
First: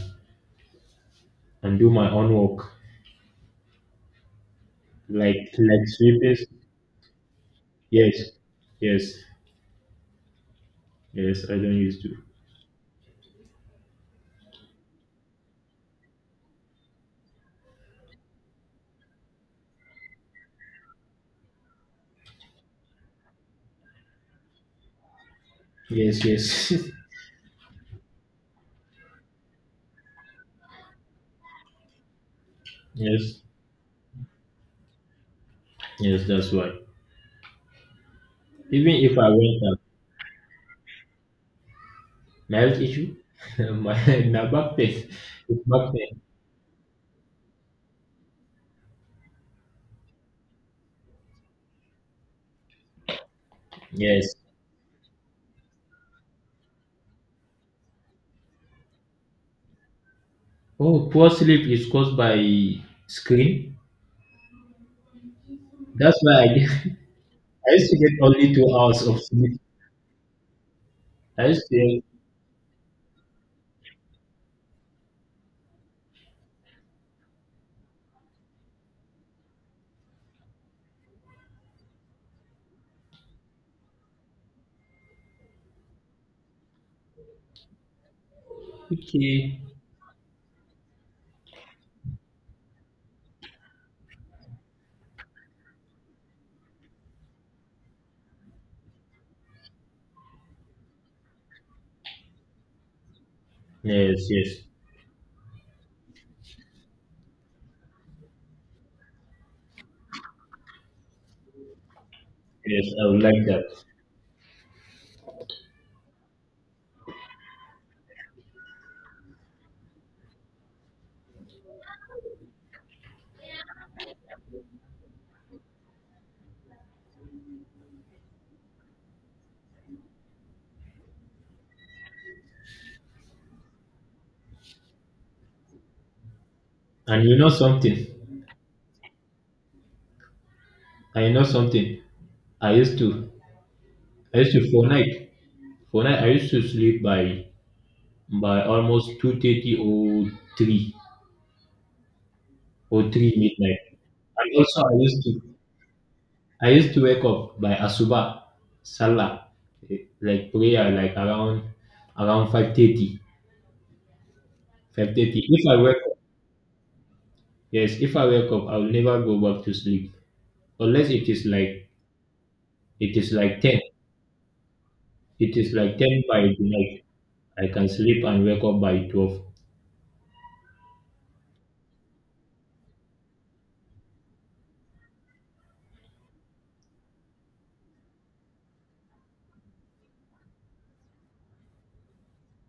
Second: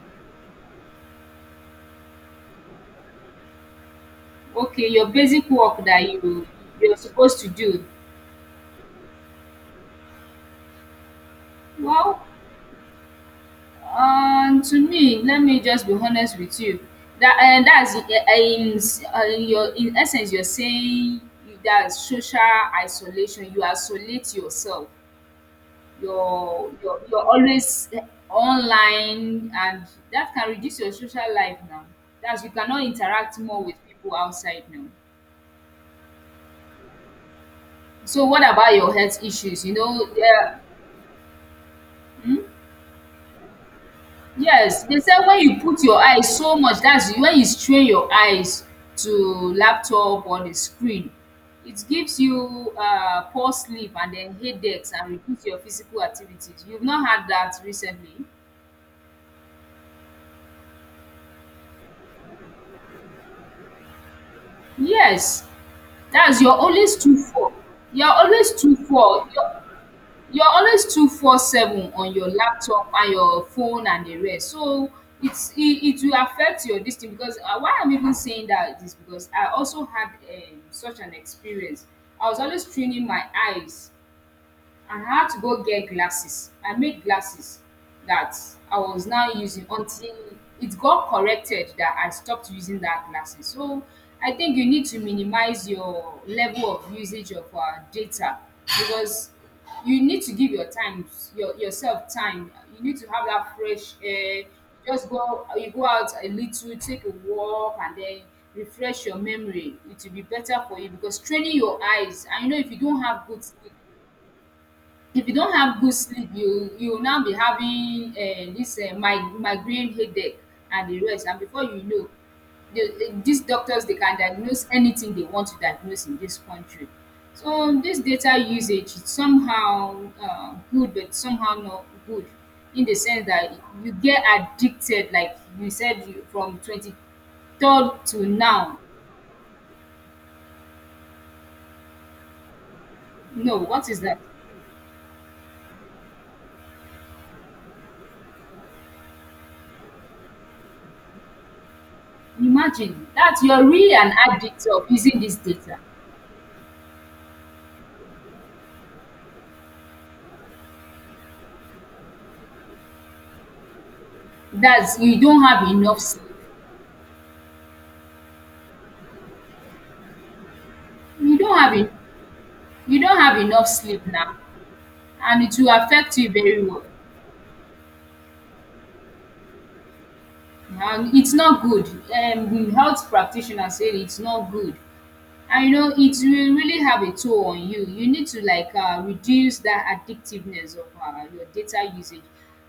[SPEAKER 2] and do my own work.
[SPEAKER 1] Okay, your basic
[SPEAKER 2] Like
[SPEAKER 1] work
[SPEAKER 2] like
[SPEAKER 1] that
[SPEAKER 2] sleeping.
[SPEAKER 1] you you're supposed to do.
[SPEAKER 2] Yes, yes, yes. I don't used to.
[SPEAKER 1] Well, um, to me, let me just be honest with you. That, and that's in, in, uh, in your, in essence, you're saying that social isolation. You isolate yourself.
[SPEAKER 2] Yes,
[SPEAKER 1] you're
[SPEAKER 2] yes,
[SPEAKER 1] you're you're always online, and that can reduce your social life now. That's, you cannot interact
[SPEAKER 2] yes,
[SPEAKER 1] more with people outside now.
[SPEAKER 2] yes. That's why.
[SPEAKER 1] So what about your
[SPEAKER 2] Even if
[SPEAKER 1] health
[SPEAKER 2] I went
[SPEAKER 1] issues? You
[SPEAKER 2] out,
[SPEAKER 1] know? Yeah. Hmm?
[SPEAKER 2] my health issue, my my back
[SPEAKER 1] Yes, they
[SPEAKER 2] pain,
[SPEAKER 1] said when you
[SPEAKER 2] it's
[SPEAKER 1] put
[SPEAKER 2] back
[SPEAKER 1] your
[SPEAKER 2] pain.
[SPEAKER 1] eyes so much, that's when you strain your eyes to laptop or the screen. It gives you uh, poor sleep and
[SPEAKER 2] Yes.
[SPEAKER 1] then headaches and reduce your physical activities. You've not had that recently.
[SPEAKER 2] Oh, poor sleep is caused by screen.
[SPEAKER 1] Yes.
[SPEAKER 2] That's why
[SPEAKER 1] That's, you're
[SPEAKER 2] I
[SPEAKER 1] always two four
[SPEAKER 2] I used to
[SPEAKER 1] you're
[SPEAKER 2] get
[SPEAKER 1] always
[SPEAKER 2] only two
[SPEAKER 1] two
[SPEAKER 2] hours of
[SPEAKER 1] four
[SPEAKER 2] sleep.
[SPEAKER 1] you're you're always two four
[SPEAKER 2] I used to
[SPEAKER 1] seven
[SPEAKER 2] get,
[SPEAKER 1] on your laptop and your phone and the rest, so it's it, it will affect your distance, because uh, why I'm even saying that is because I also had um, such an experience. I was always straining my eyes, and I had to go get glasses. I made glasses that I was now
[SPEAKER 2] okay.
[SPEAKER 1] using until it got corrected that I stopped using that glasses. So I think you need to minimize your level of usage of uh, data, because you need to give your time, your yourself time. You need to have that fresh
[SPEAKER 2] Yes,
[SPEAKER 1] air.
[SPEAKER 2] yes,
[SPEAKER 1] Just go, you go out a little, take a walk, and then refresh your memory. It will be better for you, because training your eyes. I know if you
[SPEAKER 2] yes.
[SPEAKER 1] don't
[SPEAKER 2] I would
[SPEAKER 1] have good
[SPEAKER 2] like that.
[SPEAKER 1] sleep, if you don't have good sleep, you you will now be having um dis um mig migraine headache and the rest, and before you know, the dis doctors, they can diagnose anything they want to diagnose in this country. So this data usage is somehow um good but somehow not good, in the sense that you get addicted like you said, you from
[SPEAKER 2] And you know
[SPEAKER 1] twenty-third
[SPEAKER 2] something?
[SPEAKER 1] to now.
[SPEAKER 2] I know something. I used to,
[SPEAKER 1] No, what is that?
[SPEAKER 2] I used to for night, For night. I used to sleep by by almost two thirty or three
[SPEAKER 1] Imagine
[SPEAKER 2] or three
[SPEAKER 1] that you're
[SPEAKER 2] midnight.
[SPEAKER 1] really an
[SPEAKER 2] And
[SPEAKER 1] addict
[SPEAKER 2] also,
[SPEAKER 1] of
[SPEAKER 2] I
[SPEAKER 1] using
[SPEAKER 2] used
[SPEAKER 1] this
[SPEAKER 2] to,
[SPEAKER 1] data.
[SPEAKER 2] I used to wake up by asuba, salah, eh, like prayer, like around around five thirty,
[SPEAKER 1] That's,
[SPEAKER 2] five
[SPEAKER 1] you don't
[SPEAKER 2] thirty. If
[SPEAKER 1] have
[SPEAKER 2] I wake
[SPEAKER 1] enough sleep.
[SPEAKER 2] Yes, if I wake up, I'll never go back to sleep unless it
[SPEAKER 1] You
[SPEAKER 2] is
[SPEAKER 1] don't have
[SPEAKER 2] like
[SPEAKER 1] en- you
[SPEAKER 2] it
[SPEAKER 1] don't
[SPEAKER 2] is
[SPEAKER 1] have
[SPEAKER 2] like
[SPEAKER 1] enough
[SPEAKER 2] ten.
[SPEAKER 1] sleep now, and it
[SPEAKER 2] It
[SPEAKER 1] will
[SPEAKER 2] is like
[SPEAKER 1] affect
[SPEAKER 2] ten
[SPEAKER 1] you
[SPEAKER 2] by the
[SPEAKER 1] very well.
[SPEAKER 2] night. I can sleep and wake up by twelve.
[SPEAKER 1] And it's not good. Um, the health practitioner said it's not good. And you know it will really have a toll on you. You need to, like, uh, reduce that addictiveness of uh, your data usage.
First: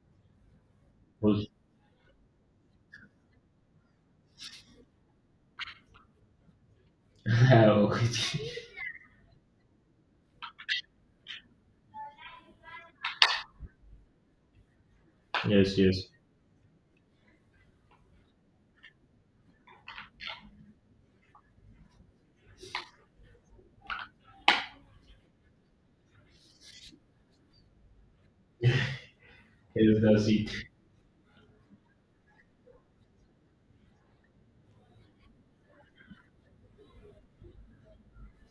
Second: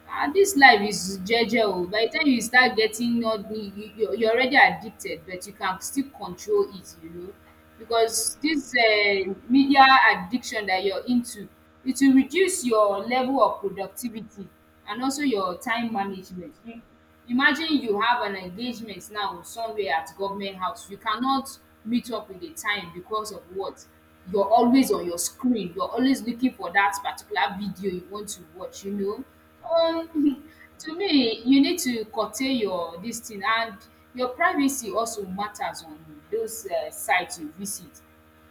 [SPEAKER 1] uh, This life is
[SPEAKER 2] Also-
[SPEAKER 1] jeje. By the time you start getting all the you, you- you're already addicted, but you can still control it, you know, because
[SPEAKER 2] yes,
[SPEAKER 1] this uh, media addiction that you're into, it will reduce your level of productivity, and also your
[SPEAKER 2] yes,
[SPEAKER 1] time
[SPEAKER 2] yes.
[SPEAKER 1] management. Imagine you have an engagement now somewhere at government house. You cannot meet up with the time because of what? You're always on your screen. You're always looking for that particular video you want to watch, you know.
[SPEAKER 2] That's
[SPEAKER 1] Um,
[SPEAKER 2] it.
[SPEAKER 1] to me, you need to curtail your this thing, and your privacy also matters on those uh, sites you visit.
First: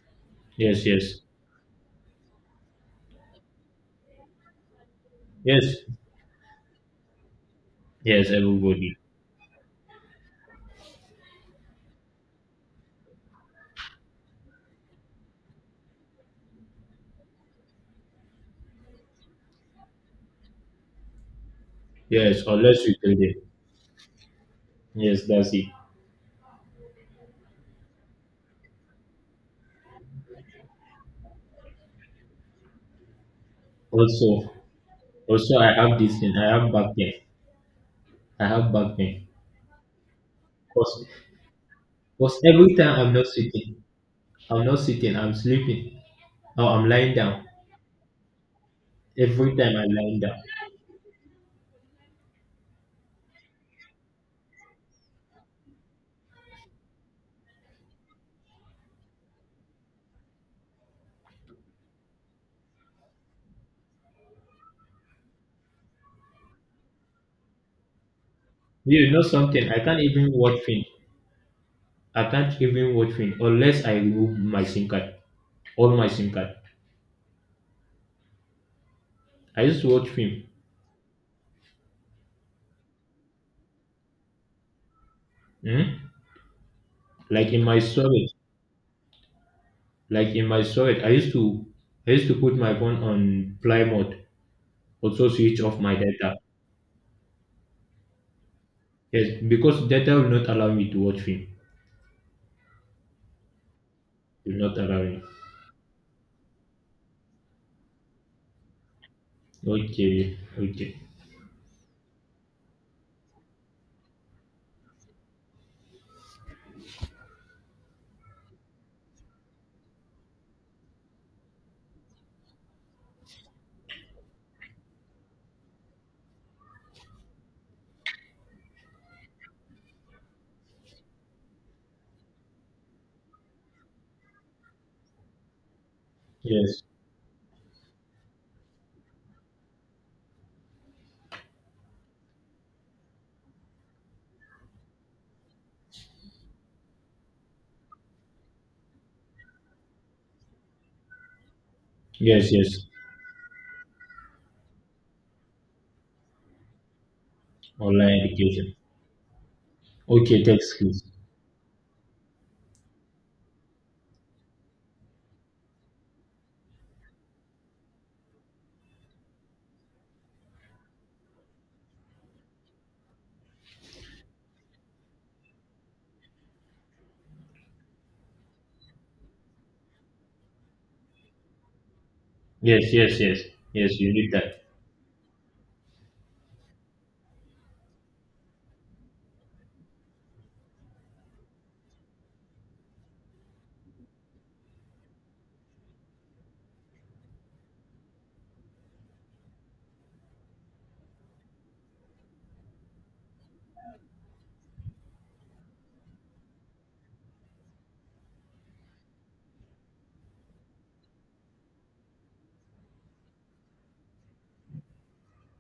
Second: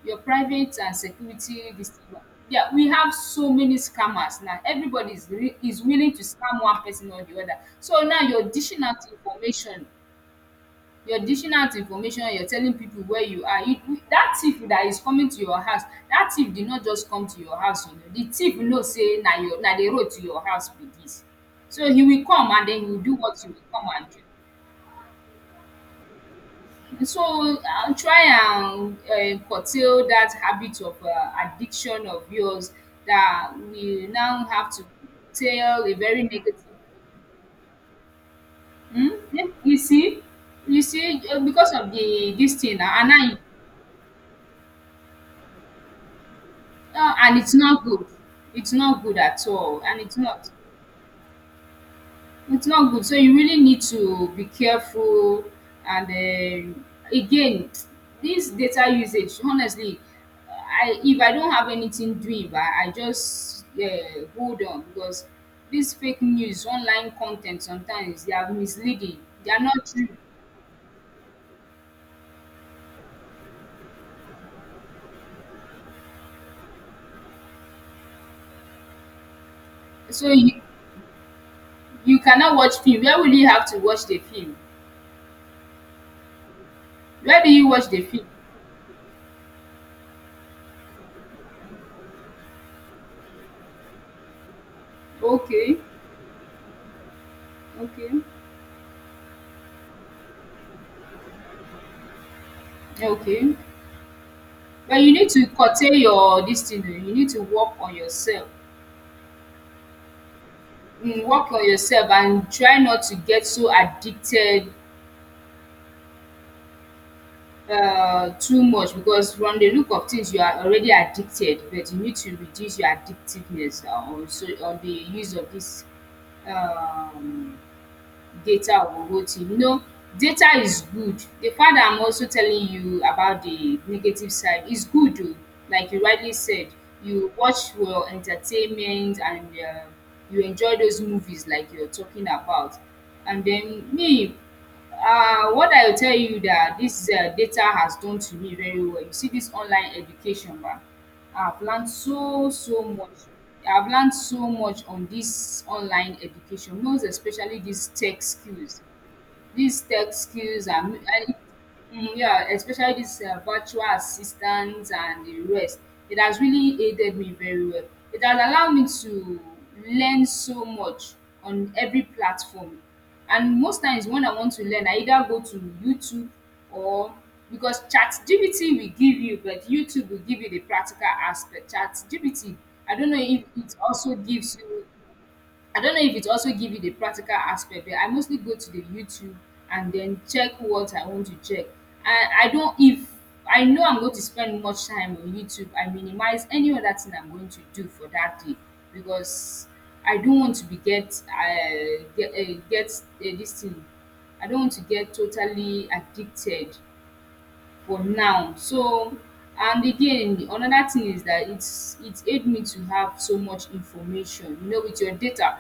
[SPEAKER 1] Your private
[SPEAKER 2] Yes,
[SPEAKER 1] and
[SPEAKER 2] yes,
[SPEAKER 1] security this thing, ba. Yeah, we have so many scammers now. Everybody is re-
[SPEAKER 2] yes,
[SPEAKER 1] is willing to scam one person or the other, so now
[SPEAKER 2] yes.
[SPEAKER 1] you're dishing
[SPEAKER 2] Everybody.
[SPEAKER 1] out information, you're dishing out information you're telling people where you are, you, you- that thief that is coming to your house, that thief did not just come to your house. You know the thief know say na your na the road to your house be this, so he will
[SPEAKER 2] Yes,
[SPEAKER 1] come, and then
[SPEAKER 2] unless
[SPEAKER 1] he
[SPEAKER 2] you
[SPEAKER 1] will
[SPEAKER 2] tell
[SPEAKER 1] do
[SPEAKER 2] them.
[SPEAKER 1] what he will come and do.
[SPEAKER 2] Yes, that's it.
[SPEAKER 1] So, I try and um curtail that habit of um addiction of yours, that we now
[SPEAKER 2] Also,
[SPEAKER 1] have to
[SPEAKER 2] Also, I
[SPEAKER 1] tell a
[SPEAKER 2] have this
[SPEAKER 1] very
[SPEAKER 2] thing. I
[SPEAKER 1] negative.
[SPEAKER 2] have back pain. I have back
[SPEAKER 1] Hmm.
[SPEAKER 2] pain.
[SPEAKER 1] you you see, you
[SPEAKER 2] Cause,
[SPEAKER 1] see um because of the
[SPEAKER 2] Cause
[SPEAKER 1] this
[SPEAKER 2] every
[SPEAKER 1] thing
[SPEAKER 2] time
[SPEAKER 1] na, and
[SPEAKER 2] I'm
[SPEAKER 1] I,
[SPEAKER 2] not
[SPEAKER 1] you
[SPEAKER 2] sitting, I'm not sitting. I'm sleeping. Or I'm
[SPEAKER 1] um
[SPEAKER 2] lying
[SPEAKER 1] and
[SPEAKER 2] down.
[SPEAKER 1] it's not good. It's not good at
[SPEAKER 2] Every time
[SPEAKER 1] all,
[SPEAKER 2] I'm
[SPEAKER 1] and it's
[SPEAKER 2] lying down.
[SPEAKER 1] not It's not good. So you really need to be careful. And um again, this data usage, honestly, I if I don't have anything doing, I, I just uh, hold on, because this fake news, online content, sometimes they are
[SPEAKER 2] You
[SPEAKER 1] misleading.
[SPEAKER 2] know
[SPEAKER 1] They are
[SPEAKER 2] something? I
[SPEAKER 1] not
[SPEAKER 2] can't
[SPEAKER 1] true.
[SPEAKER 2] even watch film. I can't even watch film unless I remove my SIM card, all my SIM card. I used to watch
[SPEAKER 1] So
[SPEAKER 2] film,
[SPEAKER 1] you you cannot watch film. Where will you have to watch the film?
[SPEAKER 2] hmm?
[SPEAKER 1] Where do
[SPEAKER 2] Like in
[SPEAKER 1] you
[SPEAKER 2] my
[SPEAKER 1] watch the film?
[SPEAKER 2] storage, like in my storage. I used to, I used to put my phone on fly mode, also switch
[SPEAKER 1] Okay,
[SPEAKER 2] off my data.
[SPEAKER 1] okay,
[SPEAKER 2] Yes, because data will not allow me to watch film.
[SPEAKER 1] okay.
[SPEAKER 2] Will not
[SPEAKER 1] But
[SPEAKER 2] allow
[SPEAKER 1] you
[SPEAKER 2] me.
[SPEAKER 1] need to curtail your this thing. Oh. You need to work on yourself.
[SPEAKER 2] Okay, okay.
[SPEAKER 1] um work on yourself and try not to get so addicted um too much, because from the look of things you are already addicted, but you need to reduce your addictiveness um on so on the use of this um data on O T. You know, data is good. The fact that I'm also telling you about the negative side is good, though. Like you rightly said,
[SPEAKER 2] Yes,
[SPEAKER 1] you watch your entertainment and uh, you enjoy those movies like you're talking about. And then me, um what I will tell you that this um data has done to me very well. You see this online education ba, I've learned
[SPEAKER 2] yes,
[SPEAKER 1] so so
[SPEAKER 2] yes.
[SPEAKER 1] much. I've learned so much on this online education, most especially this
[SPEAKER 2] Online
[SPEAKER 1] tech
[SPEAKER 2] education.
[SPEAKER 1] skills, these tech
[SPEAKER 2] Okay, tech
[SPEAKER 1] skills and,
[SPEAKER 2] skills.
[SPEAKER 1] and it- mm, yeah, especially these uh, virtual assistants and the rest. It has really aided me very well. It has allowed me to learn so much on every platform. And most times when I want to learn, I either go to YouTube, or because ChatGPT will give you, but YouTube will give you the practical aspect. ChatGPT,
[SPEAKER 2] Yes,
[SPEAKER 1] I don't
[SPEAKER 2] yes,
[SPEAKER 1] know
[SPEAKER 2] yes,
[SPEAKER 1] if it
[SPEAKER 2] yes. You
[SPEAKER 1] also
[SPEAKER 2] need
[SPEAKER 1] gives
[SPEAKER 2] that.
[SPEAKER 1] you I don't know if it also give you the practical aspect, but I mostly go to the YouTube and then check what I want to check. I, I don't if I know I'm going to spend much time on YouTube, I minimize any other thing I'm going to do for that day, because I don't want to be get uh, get uh, get uh, this thing. I don't want to get totally addicted for now. So and again, another thing is that it's it aid me to have so much information. You know, with your data,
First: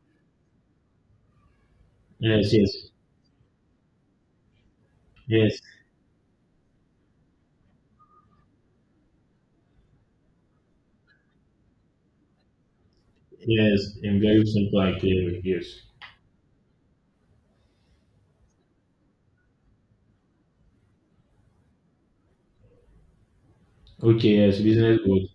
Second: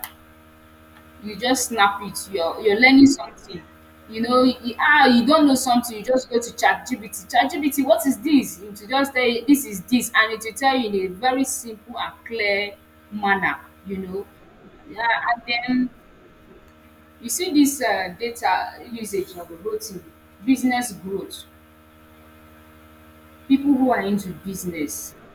[SPEAKER 1] you just snap it.
[SPEAKER 2] Yes,
[SPEAKER 1] You're you're
[SPEAKER 2] yes,
[SPEAKER 1] learning something. You know, you, ah, you don't know
[SPEAKER 2] yes.
[SPEAKER 1] something. You just go to ChatGPT. ChatGPT, what is this? It will just tell you this is this, and it will tell you in a very simple and clear manner.
[SPEAKER 2] Yes,
[SPEAKER 1] You
[SPEAKER 2] I
[SPEAKER 1] know,
[SPEAKER 2] very simple and
[SPEAKER 1] yeah,
[SPEAKER 2] clear.
[SPEAKER 1] and
[SPEAKER 2] Yes.
[SPEAKER 1] then you see this uh, data usage of a whole business growth. People who are into
[SPEAKER 2] Okay, yes, business
[SPEAKER 1] business.
[SPEAKER 2] growth.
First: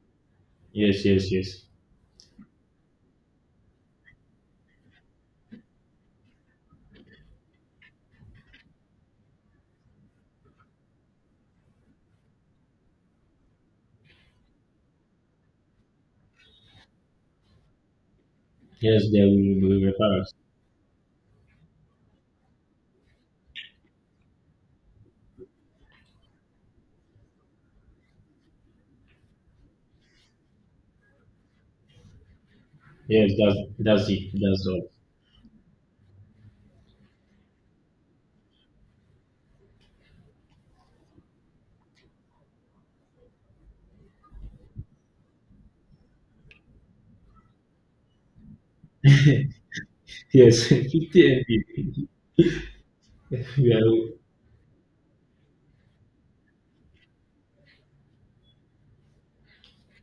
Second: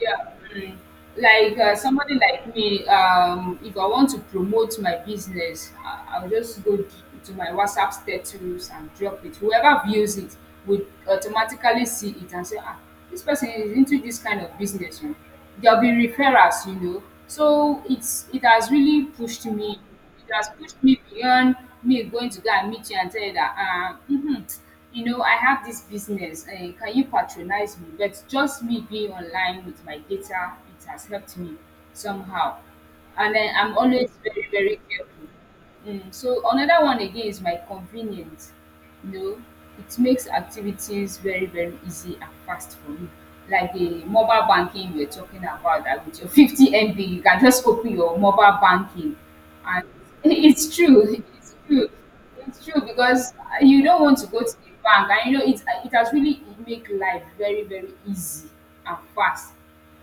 [SPEAKER 1] Yeah. Mm.
[SPEAKER 2] Yes, yes,
[SPEAKER 1] Like
[SPEAKER 2] yes.
[SPEAKER 1] uh, somebody like me, um, if I want to promote my business, I- I'll just go d- to my WhatsApp status and drop it. Whoever views it would automatically see it and say, ah, this person is into this kind of business, you know? There'll be referrals, you know. So it's it has
[SPEAKER 2] Yes,
[SPEAKER 1] really
[SPEAKER 2] there will
[SPEAKER 1] pushed me,
[SPEAKER 2] be referrals.
[SPEAKER 1] it has pushed me beyond me going to go and meet you and tell you that, um, mhm, you know, I have this business. Uh, can you patronize me? But just me being online with my data, it has helped me somehow.
[SPEAKER 2] Yes,
[SPEAKER 1] And then
[SPEAKER 2] that's
[SPEAKER 1] I'm
[SPEAKER 2] that's
[SPEAKER 1] always
[SPEAKER 2] it.
[SPEAKER 1] very,
[SPEAKER 2] That's
[SPEAKER 1] very
[SPEAKER 2] all.
[SPEAKER 1] careful. Mm, so another one again is my convenience. You know, it makes activities very, very easy and fast for me. Like the mobile banking we're talking about, that with your fifty M B, you can just open your mobile banking. And
[SPEAKER 2] Yes,
[SPEAKER 1] it's true,
[SPEAKER 2] 50
[SPEAKER 1] it's true.
[SPEAKER 2] MB.
[SPEAKER 1] It's true, because
[SPEAKER 2] We
[SPEAKER 1] you don't want
[SPEAKER 2] are
[SPEAKER 1] to go to the bank, and you know it. It has really make life very very easy and fast.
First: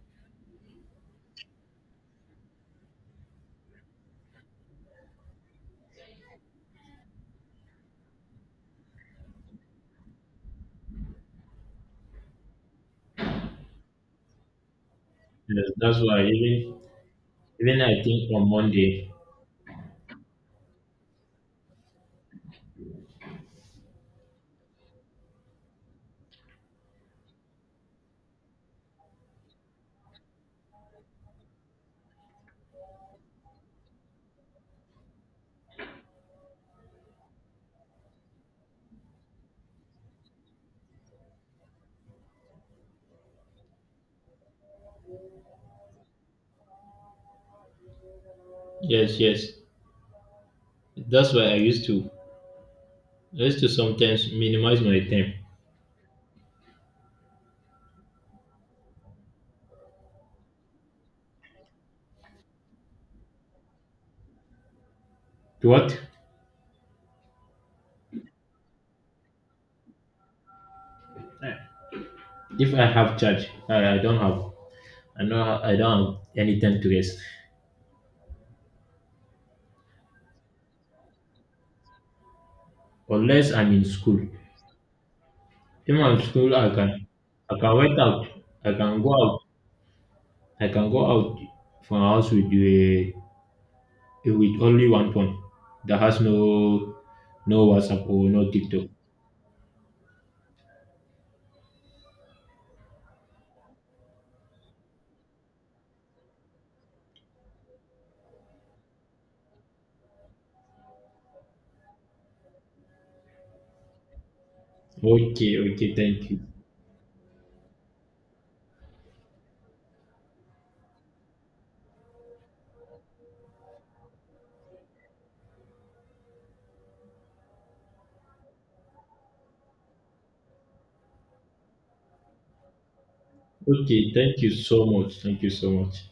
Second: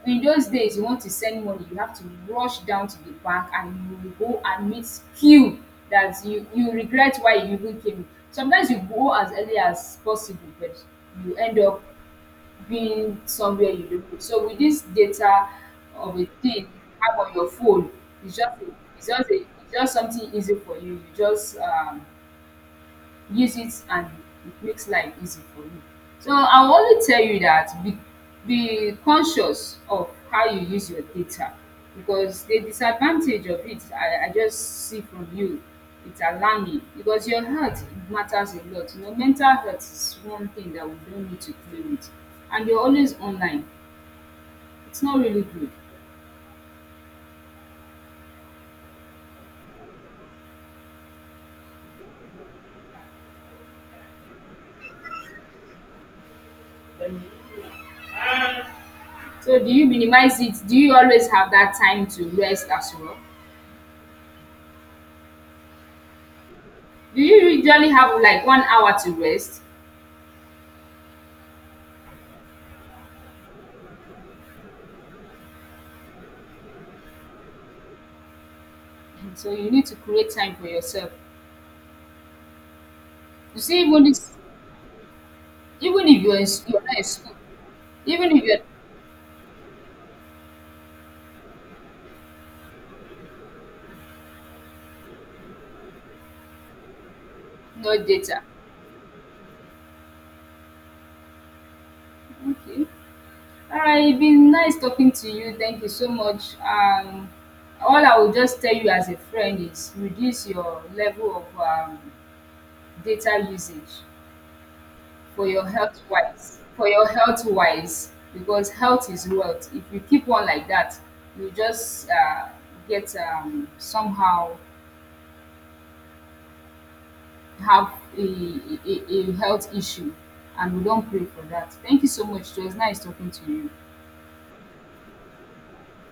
[SPEAKER 1] In those days, you want to send money, you have to rush down to the bank, and you will go and meet queue, that you you regret why you even came. Sometimes you go as early as possible, but you end up being somewhere you don't know. So with this data
[SPEAKER 2] Yes, that's
[SPEAKER 1] of
[SPEAKER 2] why
[SPEAKER 1] a
[SPEAKER 2] even
[SPEAKER 1] thing you have on your
[SPEAKER 2] even
[SPEAKER 1] phone,
[SPEAKER 2] I think
[SPEAKER 1] it's
[SPEAKER 2] on
[SPEAKER 1] just a, it's
[SPEAKER 2] Monday.
[SPEAKER 1] just a, it's just something easy for you. You just um, use it, and it makes life easy for you. So I will only tell you that be, be conscious of how you use your data, because the disadvantage of it, I, I just see from you, it's alarming, because your health matters a lot. You know, mental health is one thing that we don't need to play with, and you're always online. It's not really good.
[SPEAKER 2] Yes, yes. That's why I used to I used to sometimes minimize my time.
[SPEAKER 1] So do you minimize it? Do you always have that time to rest as well?
[SPEAKER 2] To What?
[SPEAKER 1] Do you usually have like one hour to rest?
[SPEAKER 2] If I have charge, I, I don't have I know I don't have any time to rest
[SPEAKER 1] So you need to create time for yourself.
[SPEAKER 2] unless
[SPEAKER 1] You
[SPEAKER 2] I'm
[SPEAKER 1] see,
[SPEAKER 2] in
[SPEAKER 1] even
[SPEAKER 2] school.
[SPEAKER 1] this,
[SPEAKER 2] Even
[SPEAKER 1] even
[SPEAKER 2] at
[SPEAKER 1] if you're in,
[SPEAKER 2] school
[SPEAKER 1] s-
[SPEAKER 2] I
[SPEAKER 1] you're not in
[SPEAKER 2] can
[SPEAKER 1] school,
[SPEAKER 2] I can went out.
[SPEAKER 1] even if you're
[SPEAKER 2] I can go out. I can go out from a house with a with only one phone that has no no
[SPEAKER 1] no
[SPEAKER 2] WhatsApp or
[SPEAKER 1] data.
[SPEAKER 2] no TikTok.
[SPEAKER 1] Okay. All right. It's been nice talking to you. Thank you so much. Um, all I will just tell you as a friend is reduce your level of um, data usage for
[SPEAKER 2] Okay,
[SPEAKER 1] your
[SPEAKER 2] okay,
[SPEAKER 1] health
[SPEAKER 2] thank you.
[SPEAKER 1] wise. For your health wise, because health is wealth. If you keep on like that, you just uh, get um, somehow have a, a, a health issue, and we don't pray for that. Thank you so much. It was nice talking to you.
[SPEAKER 2] Okay, thank you so much. Thank you so much.